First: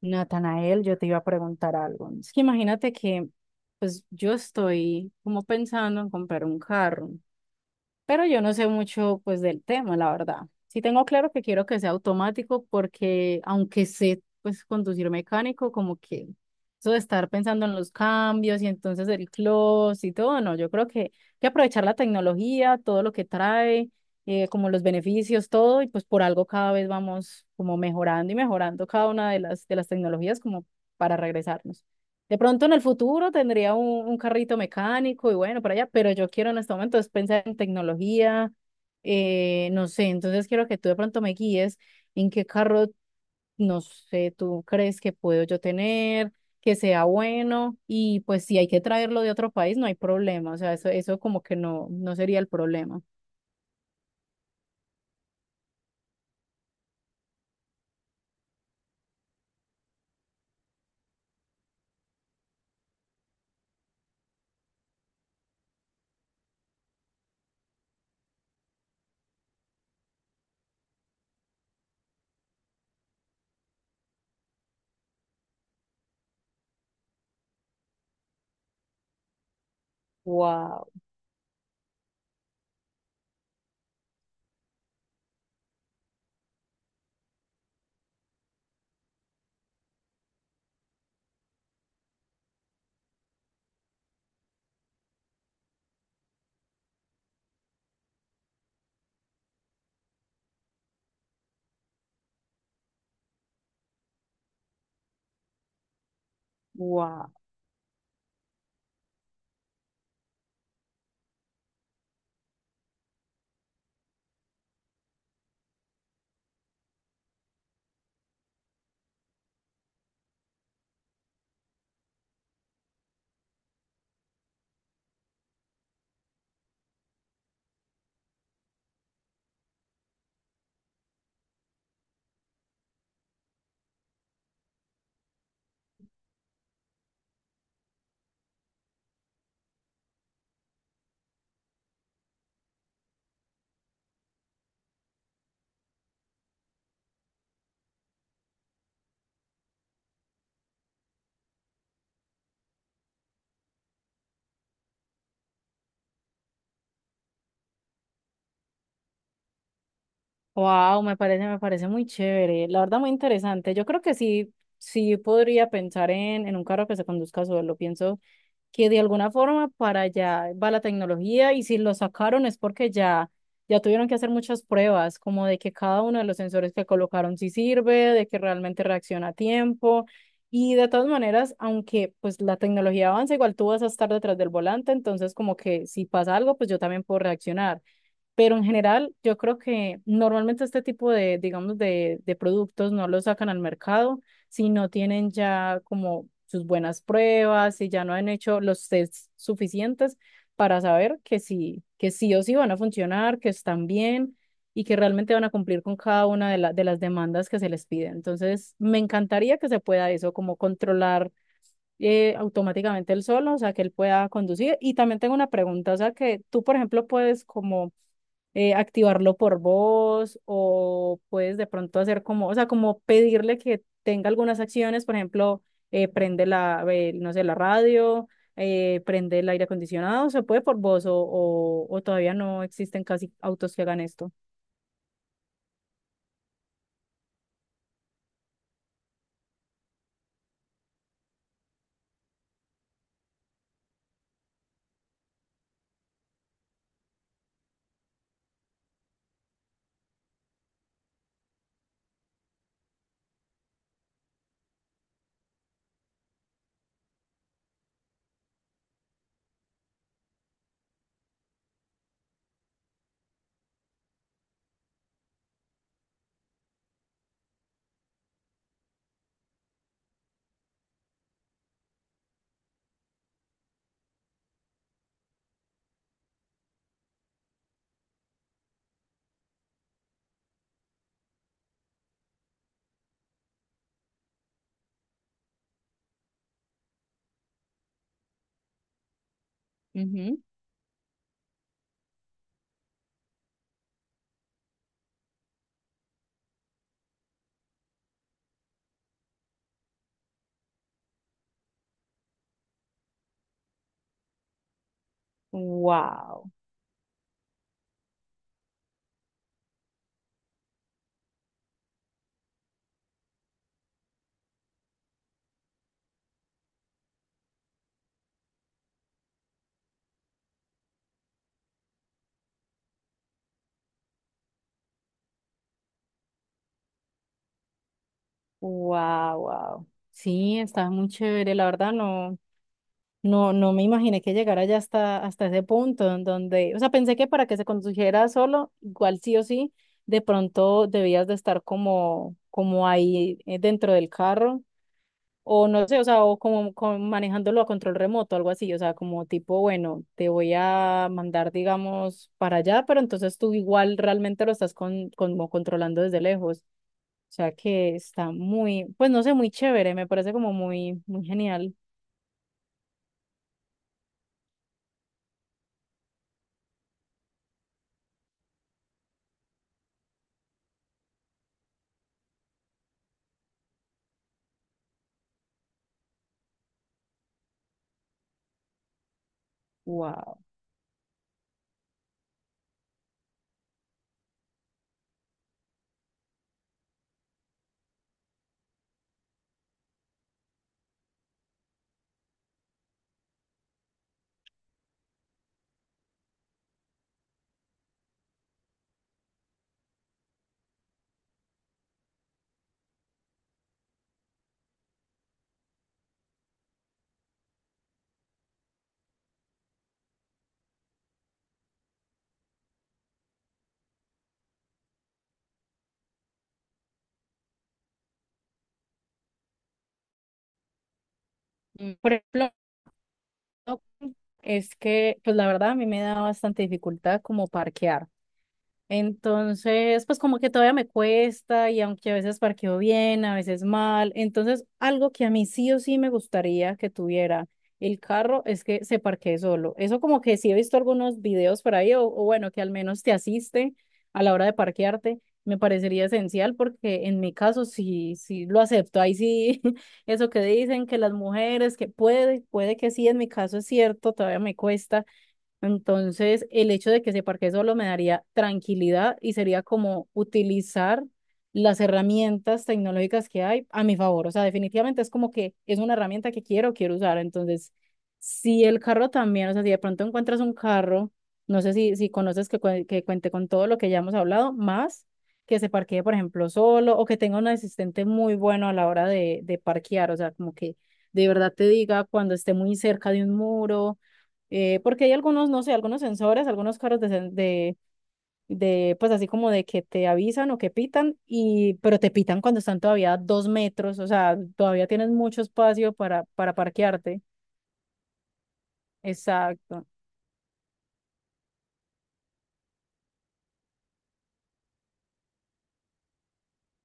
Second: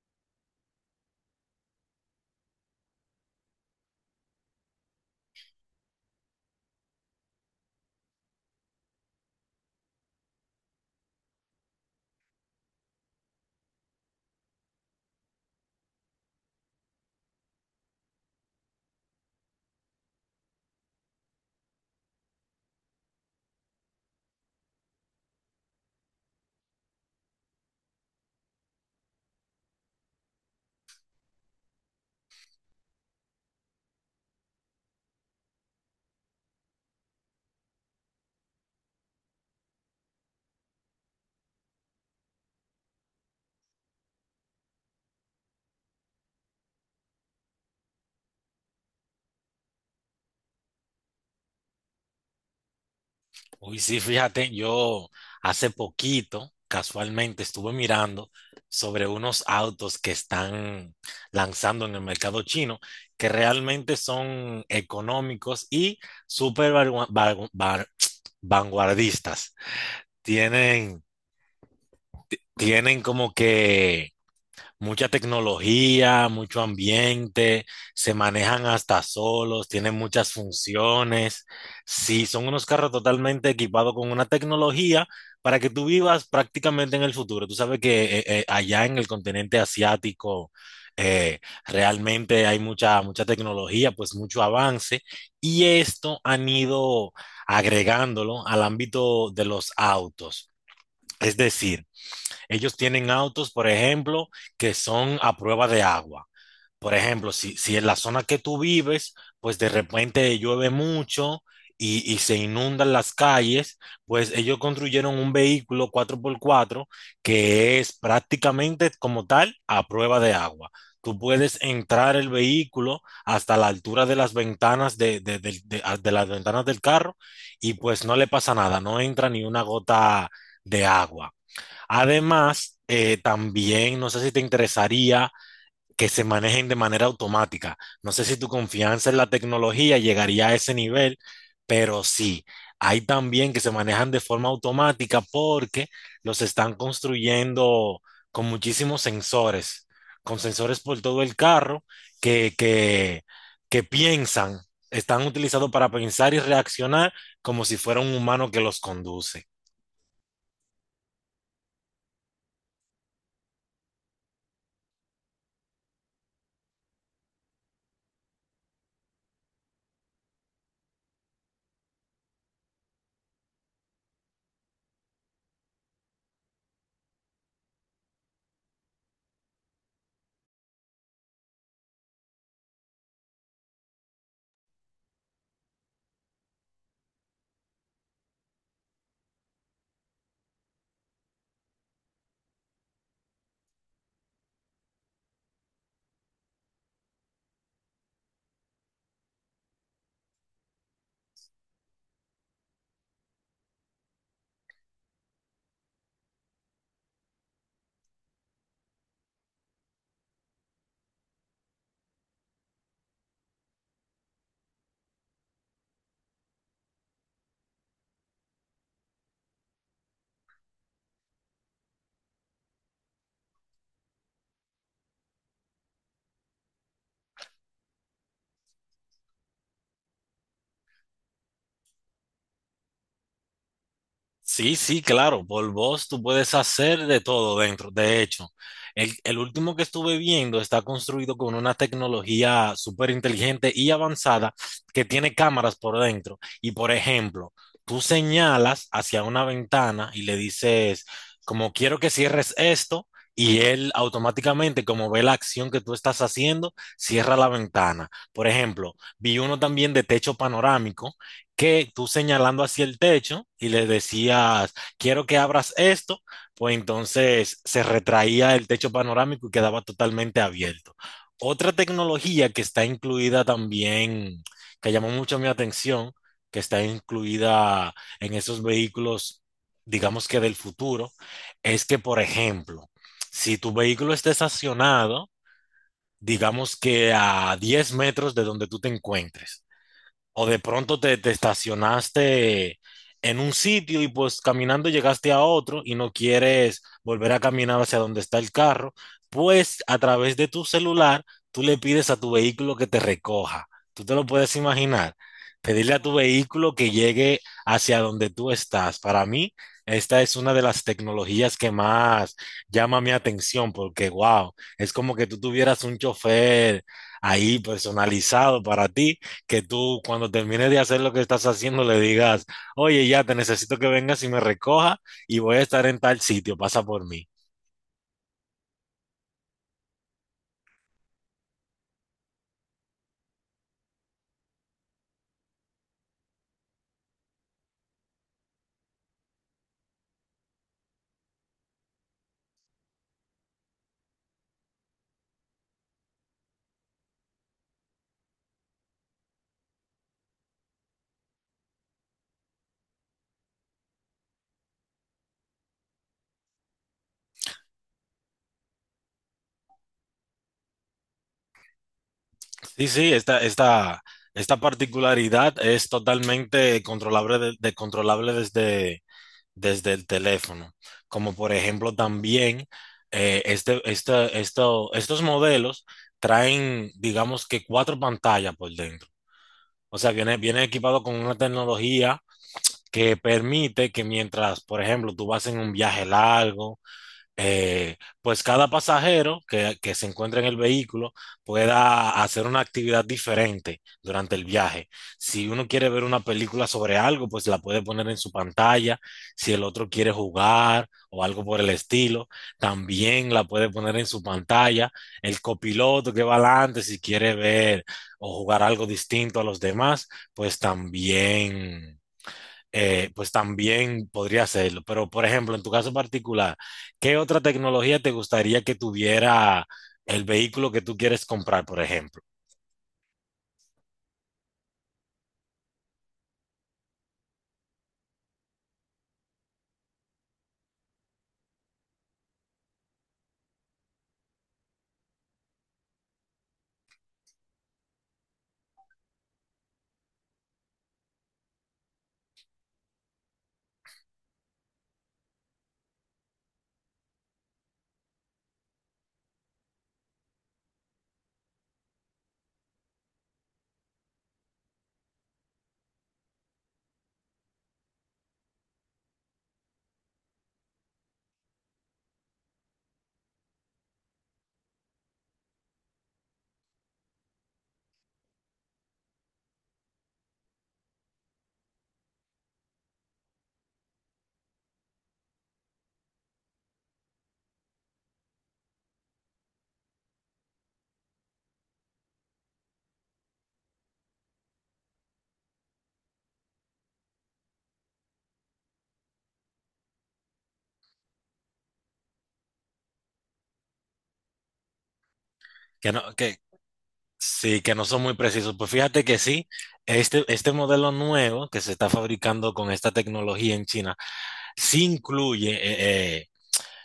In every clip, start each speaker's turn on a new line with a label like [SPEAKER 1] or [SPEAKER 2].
[SPEAKER 1] Natanael, yo te iba a preguntar algo. Es que imagínate que, pues yo estoy como pensando en comprar un carro pero yo no sé mucho pues del tema, la verdad. Sí tengo claro que quiero que sea automático porque aunque sé pues conducir mecánico, como que eso de estar pensando en los cambios y entonces el close y todo, no, yo creo que hay que aprovechar la tecnología, todo lo que trae, como los beneficios, todo, y pues por algo cada vez vamos como mejorando y mejorando cada una de las tecnologías como para regresarnos. De pronto en el futuro tendría un carrito mecánico y bueno, para allá, pero yo quiero en este momento es pensar en tecnología, no sé, entonces quiero que tú de pronto me guíes en qué carro, no sé, tú crees que puedo yo tener, que sea bueno y pues si hay que traerlo de otro país, no hay problema, o sea, eso como que no, no sería el problema.
[SPEAKER 2] Uy, sí, fíjate, yo hace poquito, casualmente, estuve mirando sobre unos autos que están lanzando en el mercado chino, que realmente son económicos y súper vanguardistas. Tienen, tienen como que mucha tecnología, mucho ambiente, se manejan hasta solos, tienen muchas
[SPEAKER 1] Wow,
[SPEAKER 2] funciones. Sí, son unos carros totalmente equipados con una tecnología para que tú vivas prácticamente en el futuro. Tú sabes que allá en el continente asiático, eh, realmente hay mucha tecnología, pues mucho avance, y esto han ido agregándolo al ámbito de los autos. Es decir, ellos tienen autos, por ejemplo, que son a prueba de agua. Por
[SPEAKER 1] wow,
[SPEAKER 2] ejemplo, si en la zona que tú vives, pues de repente llueve mucho y se inundan las calles, pues ellos construyeron un vehículo cuatro por cuatro que es prácticamente como tal a prueba de agua. Tú puedes entrar el vehículo hasta la altura de las ventanas de las ventanas del carro y pues no le pasa nada, no entra ni una gota de agua. Además, también no sé si te interesaría que se manejen de manera automática. No sé si tu confianza en la tecnología llegaría a ese nivel, pero sí, hay también que se manejan de forma automática porque los están construyendo con muchísimos sensores, con sensores por todo el carro que, que, que piensan, están utilizados para pensar y reaccionar como si fuera un humano que los conduce.
[SPEAKER 1] wow, me parece muy chévere, la verdad muy interesante. Yo creo que sí, sí podría pensar en un carro que se conduzca solo, pienso. Que de alguna forma para allá va la tecnología y si lo sacaron es porque ya, ya tuvieron que hacer muchas pruebas, como de que cada uno de los sensores que colocaron sí sirve, de que realmente reacciona a tiempo. Y de todas maneras, aunque pues la tecnología avanza, igual tú vas a estar detrás del volante, entonces como que si pasa algo, pues yo también puedo reaccionar. Pero en general, yo creo que normalmente este tipo de, digamos, de productos no los sacan al mercado si no tienen ya como sus buenas pruebas, si ya no han hecho los tests suficientes para saber que sí o sí van a funcionar, que están bien y que realmente van a cumplir con cada una de, de las demandas que se les pide. Entonces, me encantaría que se pueda eso, como controlar automáticamente él solo, o sea, que él pueda conducir. Y también tengo una pregunta, o sea, que tú, por ejemplo, puedes como activarlo por voz o puedes de pronto hacer como, o sea, como pedirle que tenga algunas acciones, por ejemplo, prende la, no sé, la radio, prende el aire acondicionado, se puede por voz o todavía no existen casi autos que hagan esto.
[SPEAKER 2] Sí, sí, claro, por voz tú puedes hacer de todo dentro. De hecho, el último que estuve viendo está construido con una tecnología súper inteligente y avanzada que tiene cámaras por dentro. Y por ejemplo, tú señalas hacia una ventana y le dices, como quiero que cierres esto, y él automáticamente, como ve la acción que tú estás haciendo, cierra la ventana. Por ejemplo, vi uno también de techo panorámico que tú señalando hacia el techo y le decías, quiero que abras esto, pues entonces se retraía el techo panorámico y quedaba totalmente abierto. Otra tecnología que está incluida también, que llamó mucho mi atención, que está incluida en esos vehículos, digamos que del futuro, es que, por ejemplo, si tu vehículo está estacionado, digamos que a 10 metros de donde tú te encuentres,
[SPEAKER 1] Ujú.
[SPEAKER 2] o de pronto te estacionaste en un sitio y pues caminando llegaste a otro y no quieres volver a caminar hacia donde está el carro, pues a través de tu celular tú le pides a tu vehículo que te recoja. Tú te lo puedes imaginar. Pedirle a tu
[SPEAKER 1] Wow,
[SPEAKER 2] vehículo que llegue hacia donde tú estás. Para mí, esta es una de las tecnologías que más llama mi atención porque, wow, es como que tú tuvieras un chofer ahí personalizado para ti que tú cuando termines de hacer lo que estás haciendo le digas, oye, ya te necesito que vengas y me recoja y voy a estar en tal sitio, pasa por mí.
[SPEAKER 1] wow, wow. Sí, está muy chévere, la verdad no. No, no me imaginé que llegara ya hasta, hasta ese punto en donde, o sea, pensé que para que se condujera solo, igual sí o sí, de pronto debías de estar como, como ahí dentro del carro, o no sé, o sea, o como, como manejándolo a control remoto, algo así, o sea, como tipo, bueno, te voy a mandar, digamos, para allá, pero entonces tú igual realmente lo estás con, como controlando desde lejos. O sea que está muy, pues no sé, muy chévere, me parece como muy, muy genial.
[SPEAKER 2] Sí, sí, esta particularidad es totalmente controlable, controlable desde, desde el teléfono. Como por ejemplo también estos modelos traen, digamos que 4 pantallas por dentro. O sea,
[SPEAKER 1] Wow.
[SPEAKER 2] viene equipado con una tecnología que permite que mientras, por ejemplo, tú vas en un viaje largo, pues cada pasajero que se encuentra en el vehículo pueda hacer una actividad diferente durante el viaje. Si uno quiere ver una película sobre algo, pues la puede poner en su pantalla. Si el otro quiere jugar o algo por el estilo, también la puede poner en su pantalla. El copiloto que va adelante, si quiere ver o jugar algo distinto a los demás, pues también podría hacerlo. Pero, por ejemplo, en tu caso particular, ¿qué otra tecnología te gustaría que tuviera el vehículo que tú quieres comprar, por
[SPEAKER 1] Por
[SPEAKER 2] ejemplo?
[SPEAKER 1] ejemplo, ok. Es que, pues la verdad, a mí me da bastante dificultad como parquear. Entonces, pues como que todavía me cuesta y aunque a veces parqueo bien, a veces mal. Entonces, algo que a mí sí o sí me gustaría que tuviera el carro es que se parquee solo. Eso como que sí he visto algunos videos por ahí o bueno, que al menos te asiste a la hora de parquearte. Me parecería esencial porque en mi caso sí, sí lo acepto. Ahí sí, eso que dicen que las mujeres, que puede, puede que sí, en mi caso es cierto, todavía me cuesta entonces, el hecho de que se parquee solo me daría tranquilidad y sería como utilizar las herramientas tecnológicas que hay a mi favor. O sea, definitivamente es como que es una herramienta que quiero, quiero usar. Entonces, si el carro también, o sea, si de pronto encuentras un carro, no sé si, si conoces que, que cuente con todo lo que ya hemos hablado, más que se parquee, por ejemplo, solo o que tenga un asistente muy bueno a la hora de parquear. O sea, como que de verdad te diga cuando esté muy cerca de un muro porque hay algunos, no sé, algunos sensores, algunos carros de, de, pues así como de que te avisan o que pitan, y, pero te pitan cuando están todavía a 2 metros, o sea, todavía tienes mucho
[SPEAKER 2] Que
[SPEAKER 1] espacio
[SPEAKER 2] no, que
[SPEAKER 1] para parquearte.
[SPEAKER 2] sí, que no son muy precisos. Pues fíjate que sí,
[SPEAKER 1] Exacto.
[SPEAKER 2] este modelo nuevo que se está fabricando con esta tecnología en China, sí incluye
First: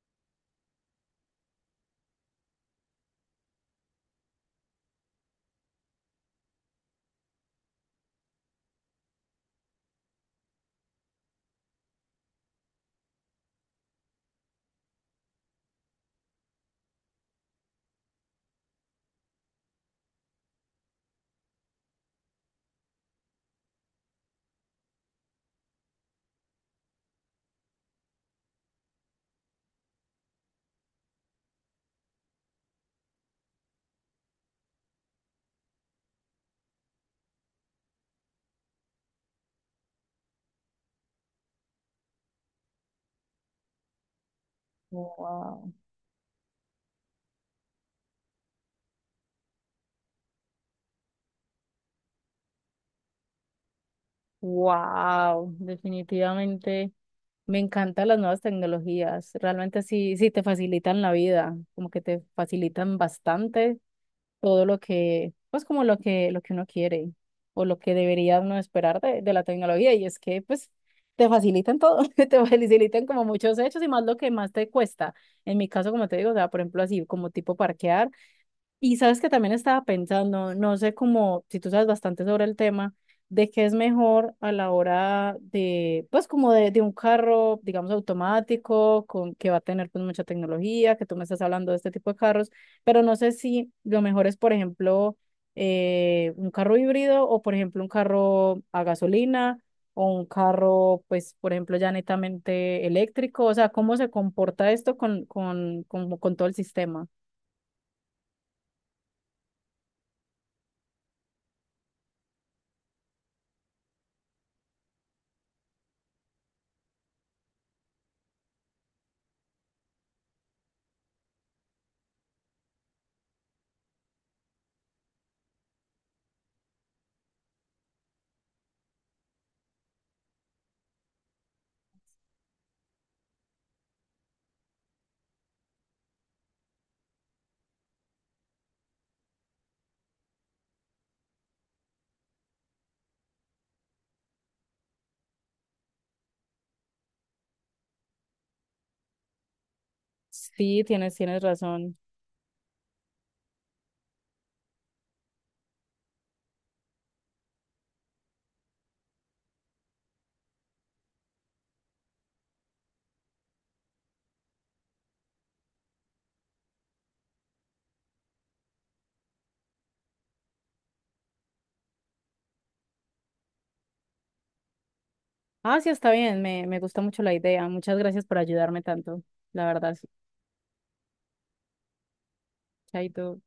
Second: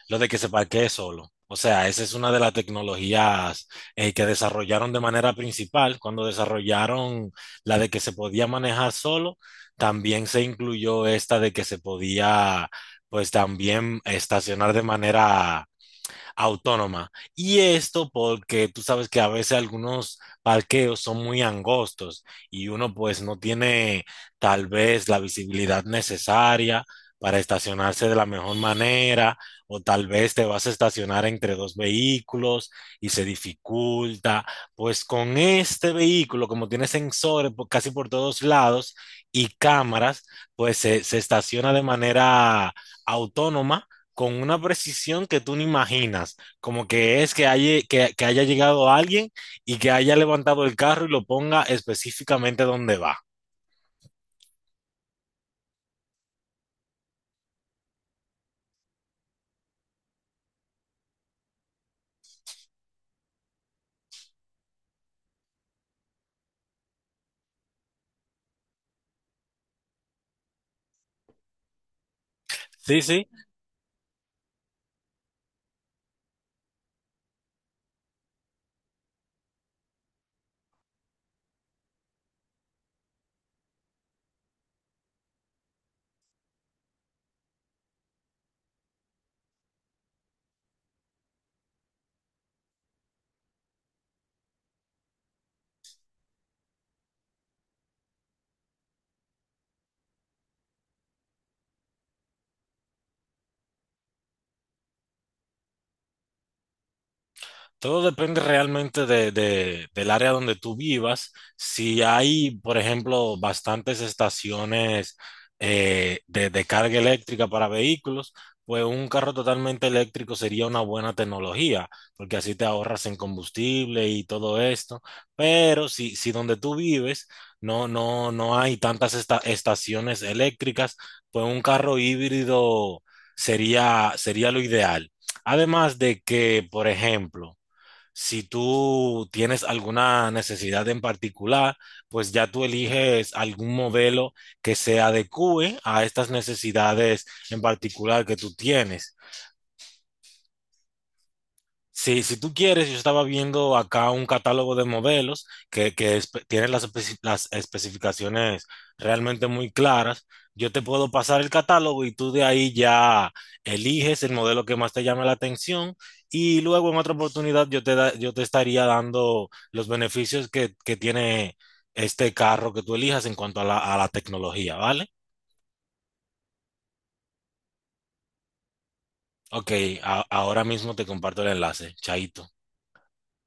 [SPEAKER 2] lo de que se parquee solo. O sea, esa es una de las tecnologías que desarrollaron de manera principal. Cuando desarrollaron la de que se podía manejar solo, también se incluyó esta de que se podía, pues también estacionar de manera autónoma. Y esto porque tú sabes que a veces algunos parqueos son muy angostos y uno pues no tiene tal vez la visibilidad necesaria para estacionarse de la mejor manera o tal vez te vas a estacionar entre dos vehículos y se dificulta. Pues con este vehículo, como tiene sensores casi por todos lados y cámaras, pues se estaciona de manera autónoma con una precisión que tú ni
[SPEAKER 1] Wow.
[SPEAKER 2] imaginas, como que es que haya, que haya llegado alguien y que haya levantado el carro y lo ponga específicamente donde va.
[SPEAKER 1] Wow. Definitivamente me encantan las nuevas tecnologías. Realmente sí, sí te facilitan la vida, como que te facilitan bastante todo lo que, pues como lo que uno quiere o lo que debería uno esperar de la tecnología. Y es que, pues, te facilitan todo, te
[SPEAKER 2] Sí,
[SPEAKER 1] facilitan como
[SPEAKER 2] sí.
[SPEAKER 1] muchos hechos y más lo que más te cuesta. En mi caso, como te digo, o sea, por ejemplo, así como tipo parquear. Y sabes que también estaba pensando, no sé cómo, si tú sabes bastante sobre el tema, de qué es mejor a la hora de, pues como de un carro, digamos, automático, con, que va a tener pues mucha tecnología, que tú me estás hablando de este tipo de carros, pero no sé si lo mejor es, por ejemplo, un carro híbrido o, por ejemplo, un carro a gasolina o un carro, pues, por ejemplo, ya netamente eléctrico, o sea, cómo se comporta esto con todo el sistema.
[SPEAKER 2] Todo depende realmente del área donde tú vivas. Si hay, por ejemplo, bastantes estaciones de carga eléctrica para vehículos, pues un carro totalmente eléctrico sería una buena tecnología, porque así te ahorras en combustible y todo esto. Pero si donde tú vives no hay tantas estaciones eléctricas, pues un carro híbrido sería lo ideal. Además de que, por ejemplo, si tú tienes alguna necesidad en particular, pues ya tú eliges algún modelo que se adecue a estas necesidades en particular que tú tienes.
[SPEAKER 1] Sí, tienes, tienes razón.
[SPEAKER 2] Sí, si tú quieres, yo estaba viendo acá un catálogo de modelos tienen las, las especificaciones realmente muy claras. Yo te puedo pasar el catálogo y tú de ahí ya eliges el modelo que más te llame la atención y luego en otra oportunidad yo te estaría dando los beneficios que tiene este carro que tú elijas en cuanto a a la tecnología, ¿vale?
[SPEAKER 1] Ah, sí, está bien, me gusta mucho la idea. Muchas gracias por ayudarme tanto, la
[SPEAKER 2] Ok,
[SPEAKER 1] verdad.
[SPEAKER 2] ahora mismo te comparto el enlace. Chaito.
[SPEAKER 1] Chaito.